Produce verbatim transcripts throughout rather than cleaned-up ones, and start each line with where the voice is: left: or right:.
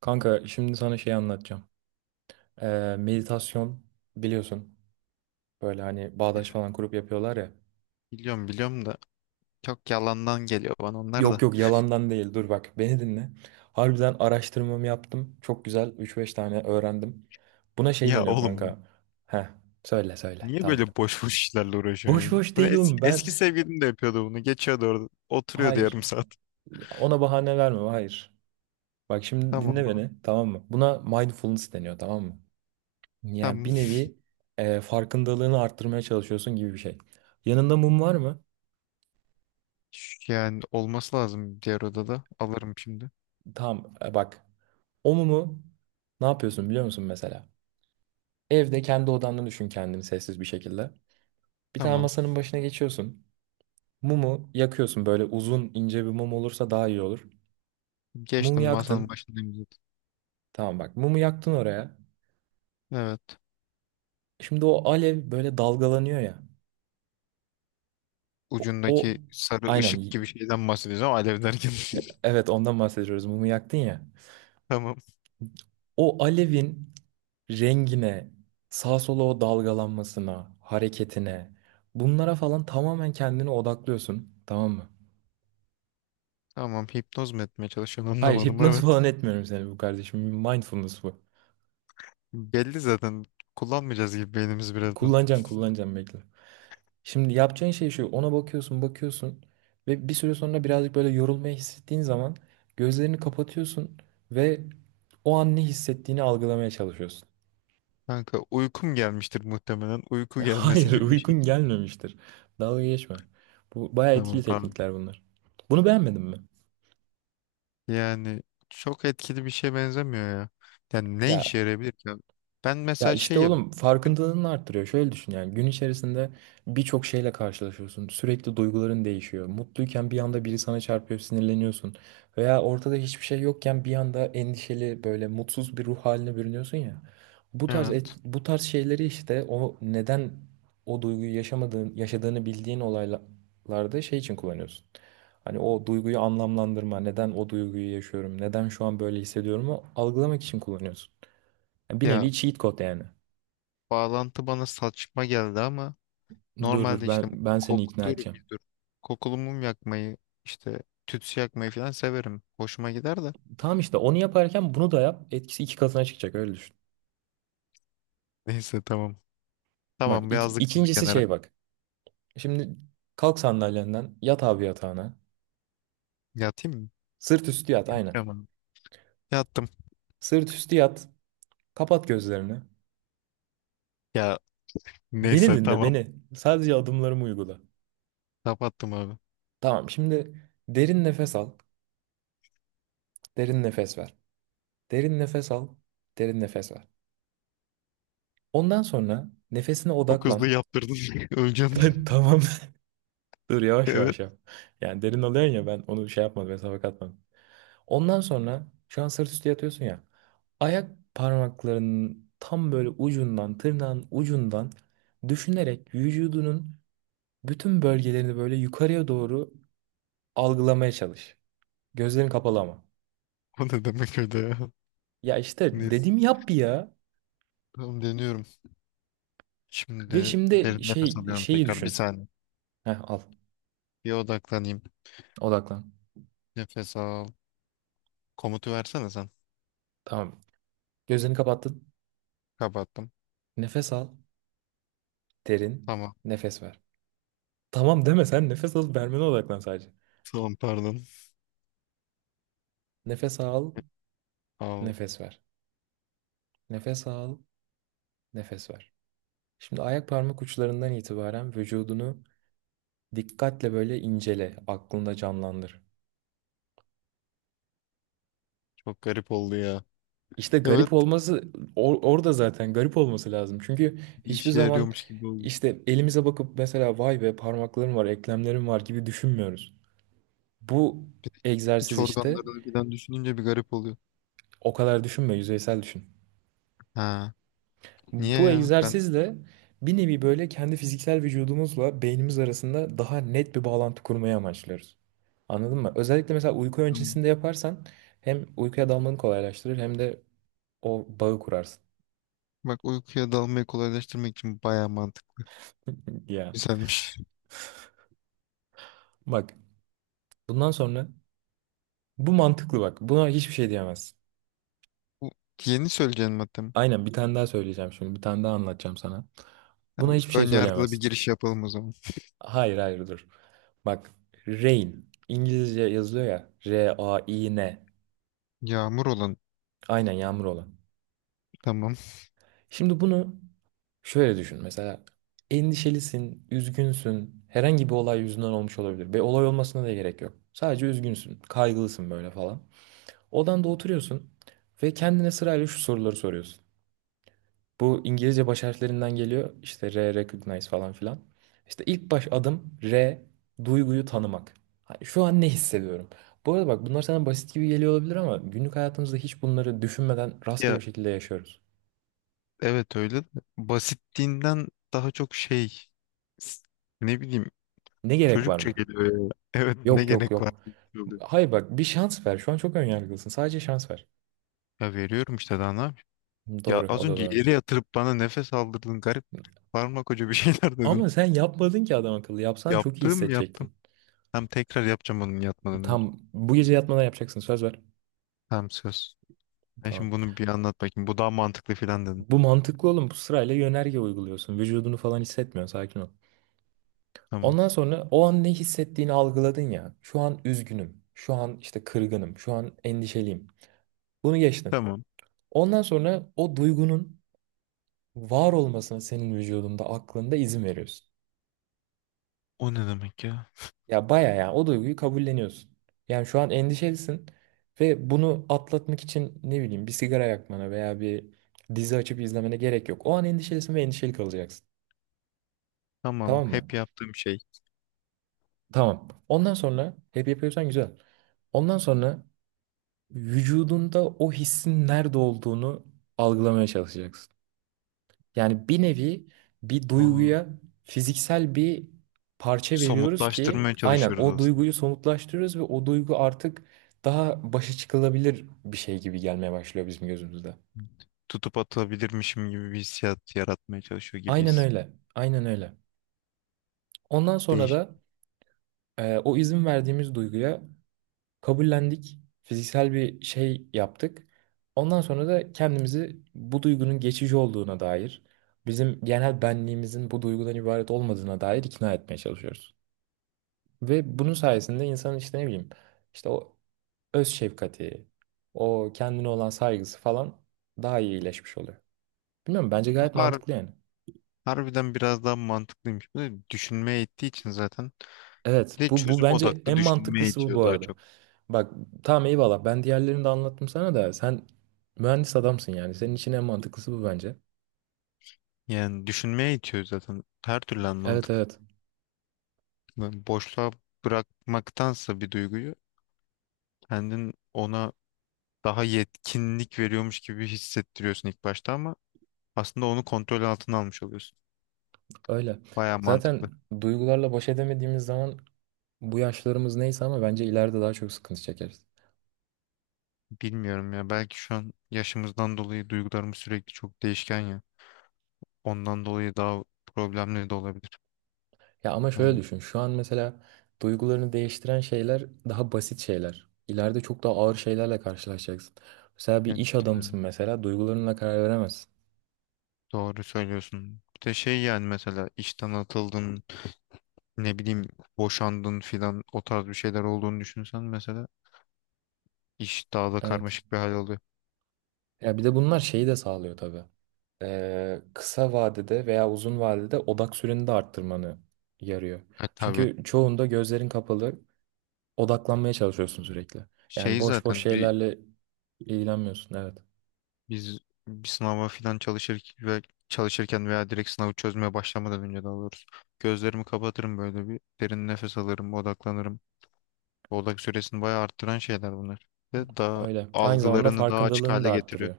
right: Kanka şimdi sana şey anlatacağım. Ee, meditasyon biliyorsun. Böyle hani bağdaş falan kurup yapıyorlar ya.
left: Biliyorum biliyorum da çok yalandan geliyor bana onlar
right: Yok
left: da.
right: yok yalandan değil, dur bak beni dinle. Harbiden araştırmamı yaptım. Çok güzel üç beş tane öğrendim. Buna şey
left: Ya
right: deniyor
left: oğlum
right: kanka. Heh, söyle söyle,
left: niye böyle
right: tamam.
left: boş boş işlerle uğraşıyorsun
right: Boş
left: ya?
right: boş
left: Bunu
right: değil
left: es-
right: oğlum ben.
left: eski sevgilim de yapıyordu bunu. Geçiyordu orada. Oturuyordu
right: Hayır,
left: yarım saat.
right: ona bahane verme, hayır. Bak şimdi dinle
left: Tamam abi.
right: beni, tamam mı? Buna mindfulness deniyor, tamam mı? Yani
left: Tamam.
right: bir nevi e, farkındalığını arttırmaya çalışıyorsun gibi bir şey. Yanında mum var mı?
left: Ş- Yani olması lazım diğer odada. Alırım şimdi.
right: Tamam, e, bak. O mumu ne yapıyorsun biliyor musun mesela? Evde kendi odanda düşün kendini sessiz bir şekilde. Bir tane
left: Tamam.
right: masanın başına geçiyorsun. Mumu yakıyorsun, böyle uzun ince bir mum olursa daha iyi olur. Mumu
left: Geçtim masanın
right: yaktın.
left: başındayım zaten.
right: Tamam, bak mumu yaktın oraya.
left: Evet.
right: Şimdi o alev böyle dalgalanıyor ya. O, o-
left: Ucundaki sarı
right: aynen
left: ışık
right: y-
left: gibi şeyden bahsedeceğim alev derken.
right: e, evet, ondan bahsediyoruz, mumu yaktın ya.
left: Tamam.
right: O alevin rengine, sağa sola o dalgalanmasına, hareketine, bunlara falan tamamen kendini odaklıyorsun. Tamam mı?
left: Tamam. Hipnoz mu etmeye çalışıyorsun
right: Hayır,
left: anlamadım.
right: hipnoz
left: Evet.
right: falan etmiyorum seni bu kardeşim. Mindfulness bu.
left: Belli zaten. Kullanmayacağız gibi beynimiz birazdan.
right: Kullanacaksın, kullanacaksın, bekle. Şimdi yapacağın şey şu. Ona bakıyorsun, bakıyorsun ve bir süre sonra birazcık böyle yorulmayı hissettiğin zaman gözlerini kapatıyorsun ve o an ne hissettiğini algılamaya çalışıyorsun.
left: Kanka uykum gelmiştir muhtemelen. Uyku gelmesi
right: Hayır,
left: gibi bir şey.
right: uykun gelmemiştir. Dalga geçme. Bu bayağı etkili
left: Tamam pardon.
right: teknikler bunlar. Bunu beğenmedin mi?
left: Yani çok etkili bir şeye benzemiyor ya. Yani ne işe
right: Ya,
left: yarayabilir ki? Ben
right: ya
left: mesela
right: işte
left: şeyim.
right: oğlum, farkındalığını arttırıyor. Şöyle düşün, yani gün içerisinde birçok şeyle karşılaşıyorsun. Sürekli duyguların değişiyor. Mutluyken bir anda biri sana çarpıyor, sinirleniyorsun. Veya ortada hiçbir şey yokken bir anda endişeli, böyle mutsuz bir ruh haline bürünüyorsun ya. Bu tarz et-
left: Evet.
right: bu tarz şeyleri işte, o neden o duyguyu yaşamadığın, yaşadığını bildiğin olaylarda şey için kullanıyorsun. Hani o duyguyu anlamlandırma, neden o duyguyu yaşıyorum, neden şu an böyle hissediyorumu algılamak için kullanıyorsun. Yani bir
left: Ya
right: nevi cheat code yani.
left: bağlantı bana saçma geldi ama
right: Dur dur,
left: normalde işte
right: ben ben seni ikna
left: koktur
right: edeceğim.
left: bir dur. Kokulu mum yakmayı işte tütsü yakmayı falan severim. Hoşuma gider de.
right: Tamam, işte onu yaparken bunu da yap. Etkisi iki katına çıkacak, öyle düşün.
left: Neyse tamam.
right: Bak,
left: Tamam
right: ik-
left: birazcık bunu
right: ikincisi
left: kenara.
right: şey bak. Şimdi kalk sandalyenden, yat abi yatağına.
left: Yatayım mı?
right: Sırt üstü yat aynen.
left: Yatıyorum abi. Yattım.
right: Sırt üstü yat. Kapat gözlerini.
left: Ya
right: Beni
left: neyse
right: dinle
left: tamam.
right: beni. Sadece adımlarımı uygula.
left: Kapattım abi.
right: Tamam, şimdi derin nefes al. Derin nefes ver. Derin nefes al. Derin nefes ver. Ondan sonra nefesine
left: Çok hızlı
right: odaklan.
left: yaptırdın. Öleceğim.
right: Tamam. Dur, yavaş
left: Evet.
right: yavaş yap. Yani derin alıyorsun ya, ben onu şey yapmadım, hesaba katmadım. Ondan sonra şu an sırt üstü yatıyorsun ya. Ayak parmaklarının tam böyle ucundan, tırnağın ucundan düşünerek vücudunun bütün bölgelerini böyle yukarıya doğru algılamaya çalış. Gözlerin kapalı ama.
left: O ne demek öyle ya?
right: Ya işte
left: Neyse.
right: dedim yap ya.
left: Tamam deniyorum.
right: Ve
left: Şimdi
right: şimdi
left: derin nefes
right: şey
left: alıyorum
right: şeyi
left: tekrar. Bir
right: düşün.
left: saniye.
right: Heh, al.
left: Bir odaklanayım.
right: Odaklan.
left: Nefes al. Komutu versene sen.
right: Tamam. Gözlerini kapattın.
left: Kapattım.
right: Nefes al. Derin.
left: Tamam.
right: Nefes ver. Tamam deme sen, nefes alıp vermene odaklan sadece.
left: Tamam pardon.
right: Nefes al.
left: Al.
right: Nefes ver. Nefes al. Nefes ver. Şimdi ayak parmak uçlarından itibaren vücudunu dikkatle böyle incele, aklında canlandır.
left: Çok garip oldu ya.
right: İşte
left: Evet.
right: garip olması, or- orada zaten garip olması lazım. Çünkü
left: Bir
right: hiçbir
left: işe
right: zaman
left: yarıyormuş gibi oldu.
right: işte elimize bakıp mesela vay be parmaklarım var, eklemlerim var gibi düşünmüyoruz. Bu
left: Bir de iç
right: egzersiz işte
left: organlarını birden düşününce bir garip oluyor.
right: o kadar düşünme, yüzeysel düşün.
left: Ha. Niye
right: Bu
left: ya? Ben
right: egzersizle bir nevi böyle kendi fiziksel vücudumuzla beynimiz arasında daha net bir bağlantı kurmayı amaçlıyoruz. Anladın mı? Özellikle mesela uyku
left: tamam.
right: öncesinde yaparsan hem uykuya dalmanı kolaylaştırır hem de o bağı kurarsın.
left: Bak uykuya dalmayı kolaylaştırmak için bayağı mantıklı.
right: Ya
left: Güzelmiş.
right: bak, bundan sonra bu mantıklı bak. Buna hiçbir şey diyemezsin.
left: Bu yeni söyleyeceğin madde mi?
right: Aynen, bir tane daha söyleyeceğim şimdi. Bir tane daha anlatacağım sana. Buna
left: Tamam,
right: hiçbir şey
left: ön yargılı bir
right: söyleyemezsin.
left: giriş yapalım o zaman.
right: Hayır hayır dur. Bak, rain İngilizce yazılıyor ya. R-A-I-N.
left: Yağmur olan.
right: Aynen, yağmur olan.
left: Tamam.
right: Şimdi bunu şöyle düşün. Mesela endişelisin, üzgünsün. Herhangi bir olay yüzünden olmuş olabilir. Ve olay olmasına da gerek yok. Sadece üzgünsün, kaygılısın böyle falan. Odanda oturuyorsun ve kendine sırayla şu soruları soruyorsun. Bu İngilizce baş harflerinden geliyor. İşte R, recognize falan filan. İşte ilk baş adım R, duyguyu tanımak. Hani şu an ne hissediyorum? Bu arada bak, bunlar sana basit gibi geliyor olabilir ama günlük hayatımızda hiç bunları düşünmeden rastgele
left: Ya
right: bir şekilde yaşıyoruz.
left: evet öyle de basitliğinden daha çok şey s- ne bileyim
right: Ne gerek var
left: çocukça
right: mı?
left: geliyor ya. Evet ne
right: Yok yok
left: gerek var?
right: yok. Hayır bak, bir şans ver. Şu an çok önyargılısın. Sadece şans ver.
left: Ya veriyorum işte daha ne yapayım? Ya
right: Doğru,
left: az
right: o da
left: önce
right: doğru.
left: yere yatırıp bana nefes aldırdın garip koca bir şeyler dedin.
right: Ama sen yapmadın ki adam akıllı. Yapsan çok iyi
left: Yaptım yaptım.
right: hissedecektin.
left: Hem tekrar yapacağım onun yatmadan önce.
right: Tam bu gece yatmadan yapacaksın, söz ver.
left: Hem söz. Ben
right: Tamam.
left: şimdi bunu bir anlat bakayım. Bu daha mantıklı filan dedin.
right: Bu mantıklı oğlum. Bu sırayla yönerge uyguluyorsun. Vücudunu falan hissetmiyorsun. Sakin ol.
left: Tamam.
right: Ondan sonra o an ne hissettiğini algıladın ya. Şu an üzgünüm. Şu an işte kırgınım. Şu an endişeliyim. Bunu geçtin.
left: Tamam.
right: Ondan sonra o duygunun var olmasına, senin vücudunda, aklında izin veriyorsun.
left: O ne demek ya?
right: Ya baya ya, o duyguyu kabulleniyorsun. Yani şu an endişelisin ve bunu atlatmak için ne bileyim bir sigara yakmana veya bir dizi açıp izlemene gerek yok. O an endişelisin ve endişeli kalacaksın.
left: Tamam.
right: Tamam mı?
left: Hep yaptığım şey.
right: Tamam. Ondan sonra hep yapıyorsan güzel. Ondan sonra vücudunda o hissin nerede olduğunu algılamaya çalışacaksın. Yani bir nevi bir
left: Aa,
right: duyguya fiziksel bir parça veriyoruz ki
left: somutlaştırmaya şey?
right: aynen
left: çalışıyoruz
right: o
left: aslında.
right: duyguyu somutlaştırıyoruz ve o duygu artık daha başa çıkılabilir bir şey gibi gelmeye başlıyor bizim gözümüzde.
left: Tutup atabilirmişim gibi bir hissiyat yaratmaya çalışıyor
right: Aynen
left: gibiyiz.
right: öyle. Aynen öyle. Ondan sonra
left: Değişik.
right: da e, o izin verdiğimiz duyguya kabullendik. Fiziksel bir şey yaptık. Ondan sonra da kendimizi bu duygunun geçici olduğuna dair, bizim genel benliğimizin bu duygudan ibaret olmadığına dair ikna etmeye çalışıyoruz. Ve bunun sayesinde insanın işte ne bileyim, işte o öz şefkati, o kendine olan saygısı falan daha iyi iyileşmiş oluyor. Bilmiyorum, bence
left: Bu
right: gayet
left: har
right: mantıklı yani.
left: Harbiden biraz daha mantıklıymış. Bu da düşünmeye ittiği için zaten. Bir
right: Evet
left: de
right: bu, bu
left: çözüm
right: bence
left: odaklı
right: en
left: düşünmeye
right: mantıklısı bu bu
left: itiyor daha
right: arada.
left: çok.
right: Bak tamam, eyvallah, ben diğerlerini de anlattım sana da sen mühendis adamsın yani. Senin için en mantıklısı bu bence.
left: Yani düşünmeye itiyor zaten. Her türlü an
right: Evet
left: mantıklı.
right: evet,
left: Yani boşluğa bırakmaktansa bir duyguyu kendin ona daha yetkinlik veriyormuş gibi hissettiriyorsun ilk başta ama aslında onu kontrol altına almış oluyorsun.
right: öyle.
left: Baya
right: Zaten
left: mantıklı.
right: duygularla baş edemediğimiz zaman, bu yaşlarımız neyse ama bence ileride daha çok sıkıntı çekeriz.
left: Bilmiyorum ya belki şu an yaşımızdan dolayı duygularımız sürekli çok değişken ya. Ondan dolayı daha problemli de olabilir.
right: Ya ama şöyle
left: Yani,
right: düşün. Şu an mesela duygularını değiştiren şeyler daha basit şeyler. İleride çok daha ağır şeylerle karşılaşacaksın. Mesela bir
left: yani
right: iş
left: yani
right: adamısın, mesela duygularınla karar veremezsin.
left: doğru söylüyorsun. Bir de şey yani mesela işten atıldın, ne bileyim boşandın filan o tarz bir şeyler olduğunu düşünsen mesela iş daha da
right: Evet.
left: karmaşık bir hal alıyor.
right: Ya bir de bunlar şeyi de sağlıyor tabii. Ee, kısa vadede veya uzun vadede odak süreni de arttırmanı yarıyor.
left: E tabii
right: Çünkü çoğunda gözlerin kapalı, odaklanmaya çalışıyorsun sürekli. Yani
left: şey
right: boş boş
left: zaten bir
right: şeylerle ilgilenmiyorsun. Evet.
left: biz bir sınava filan çalışır ve çalışırken veya direkt sınavı çözmeye başlamadan önce daha doğrusu gözlerimi kapatırım böyle bir derin nefes alırım, odaklanırım. Odak süresini bayağı arttıran şeyler bunlar. Ve daha
right: Öyle. Aynı zamanda
left: algılarını daha açık
right: farkındalığını da
left: hale getiriyor.
right: arttırıyor.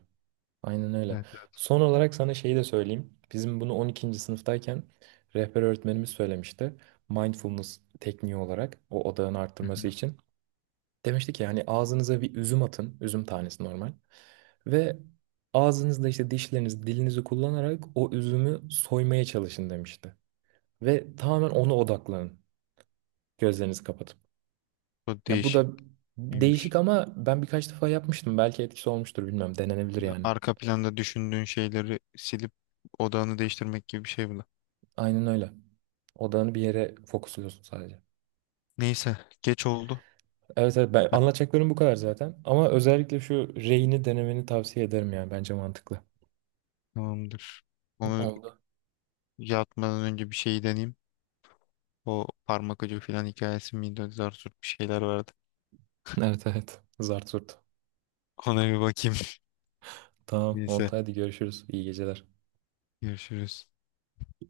right: Aynen öyle.
left: Evet, evet.
right: Son olarak sana şeyi de söyleyeyim. Bizim bunu on ikinci sınıftayken rehber öğretmenimiz söylemişti. Mindfulness tekniği olarak o odağını
left: Hı
right: arttırması
left: hı.
right: için. Demişti ki yani ağzınıza bir üzüm atın. Üzüm tanesi normal. Ve ağzınızda işte dişlerinizi, dilinizi kullanarak o üzümü soymaya çalışın demişti. Ve tamamen ona odaklanın. Gözlerinizi kapatıp.
left: O
right: Ya bu da
left: değişik Değişikmiş.
right: değişik ama ben birkaç defa yapmıştım. Belki etkisi olmuştur, bilmem. Denenebilir yani.
left: Arka planda düşündüğün şeyleri silip odağını değiştirmek gibi bir şey bu da.
right: Aynen öyle. Odağını bir yere fokusluyorsun sadece.
left: Neyse, geç oldu.
right: Evet evet, ben
left: Ben-
right: anlatacaklarım bu kadar zaten. Ama özellikle şu Rei'ni denemeni tavsiye ederim yani, bence mantıklı.
left: Tamamdır. Onu
right: Oldu.
left: yatmadan önce bir şey deneyeyim. O parmak ucu falan hikayesi miydi? Zar zor bir şeyler vardı.
right: Evet evet. Zart zurt.
left: Ona bir bakayım.
right: Tamam oldu,
left: Neyse,
right: hadi görüşürüz. İyi geceler.
left: görüşürüz.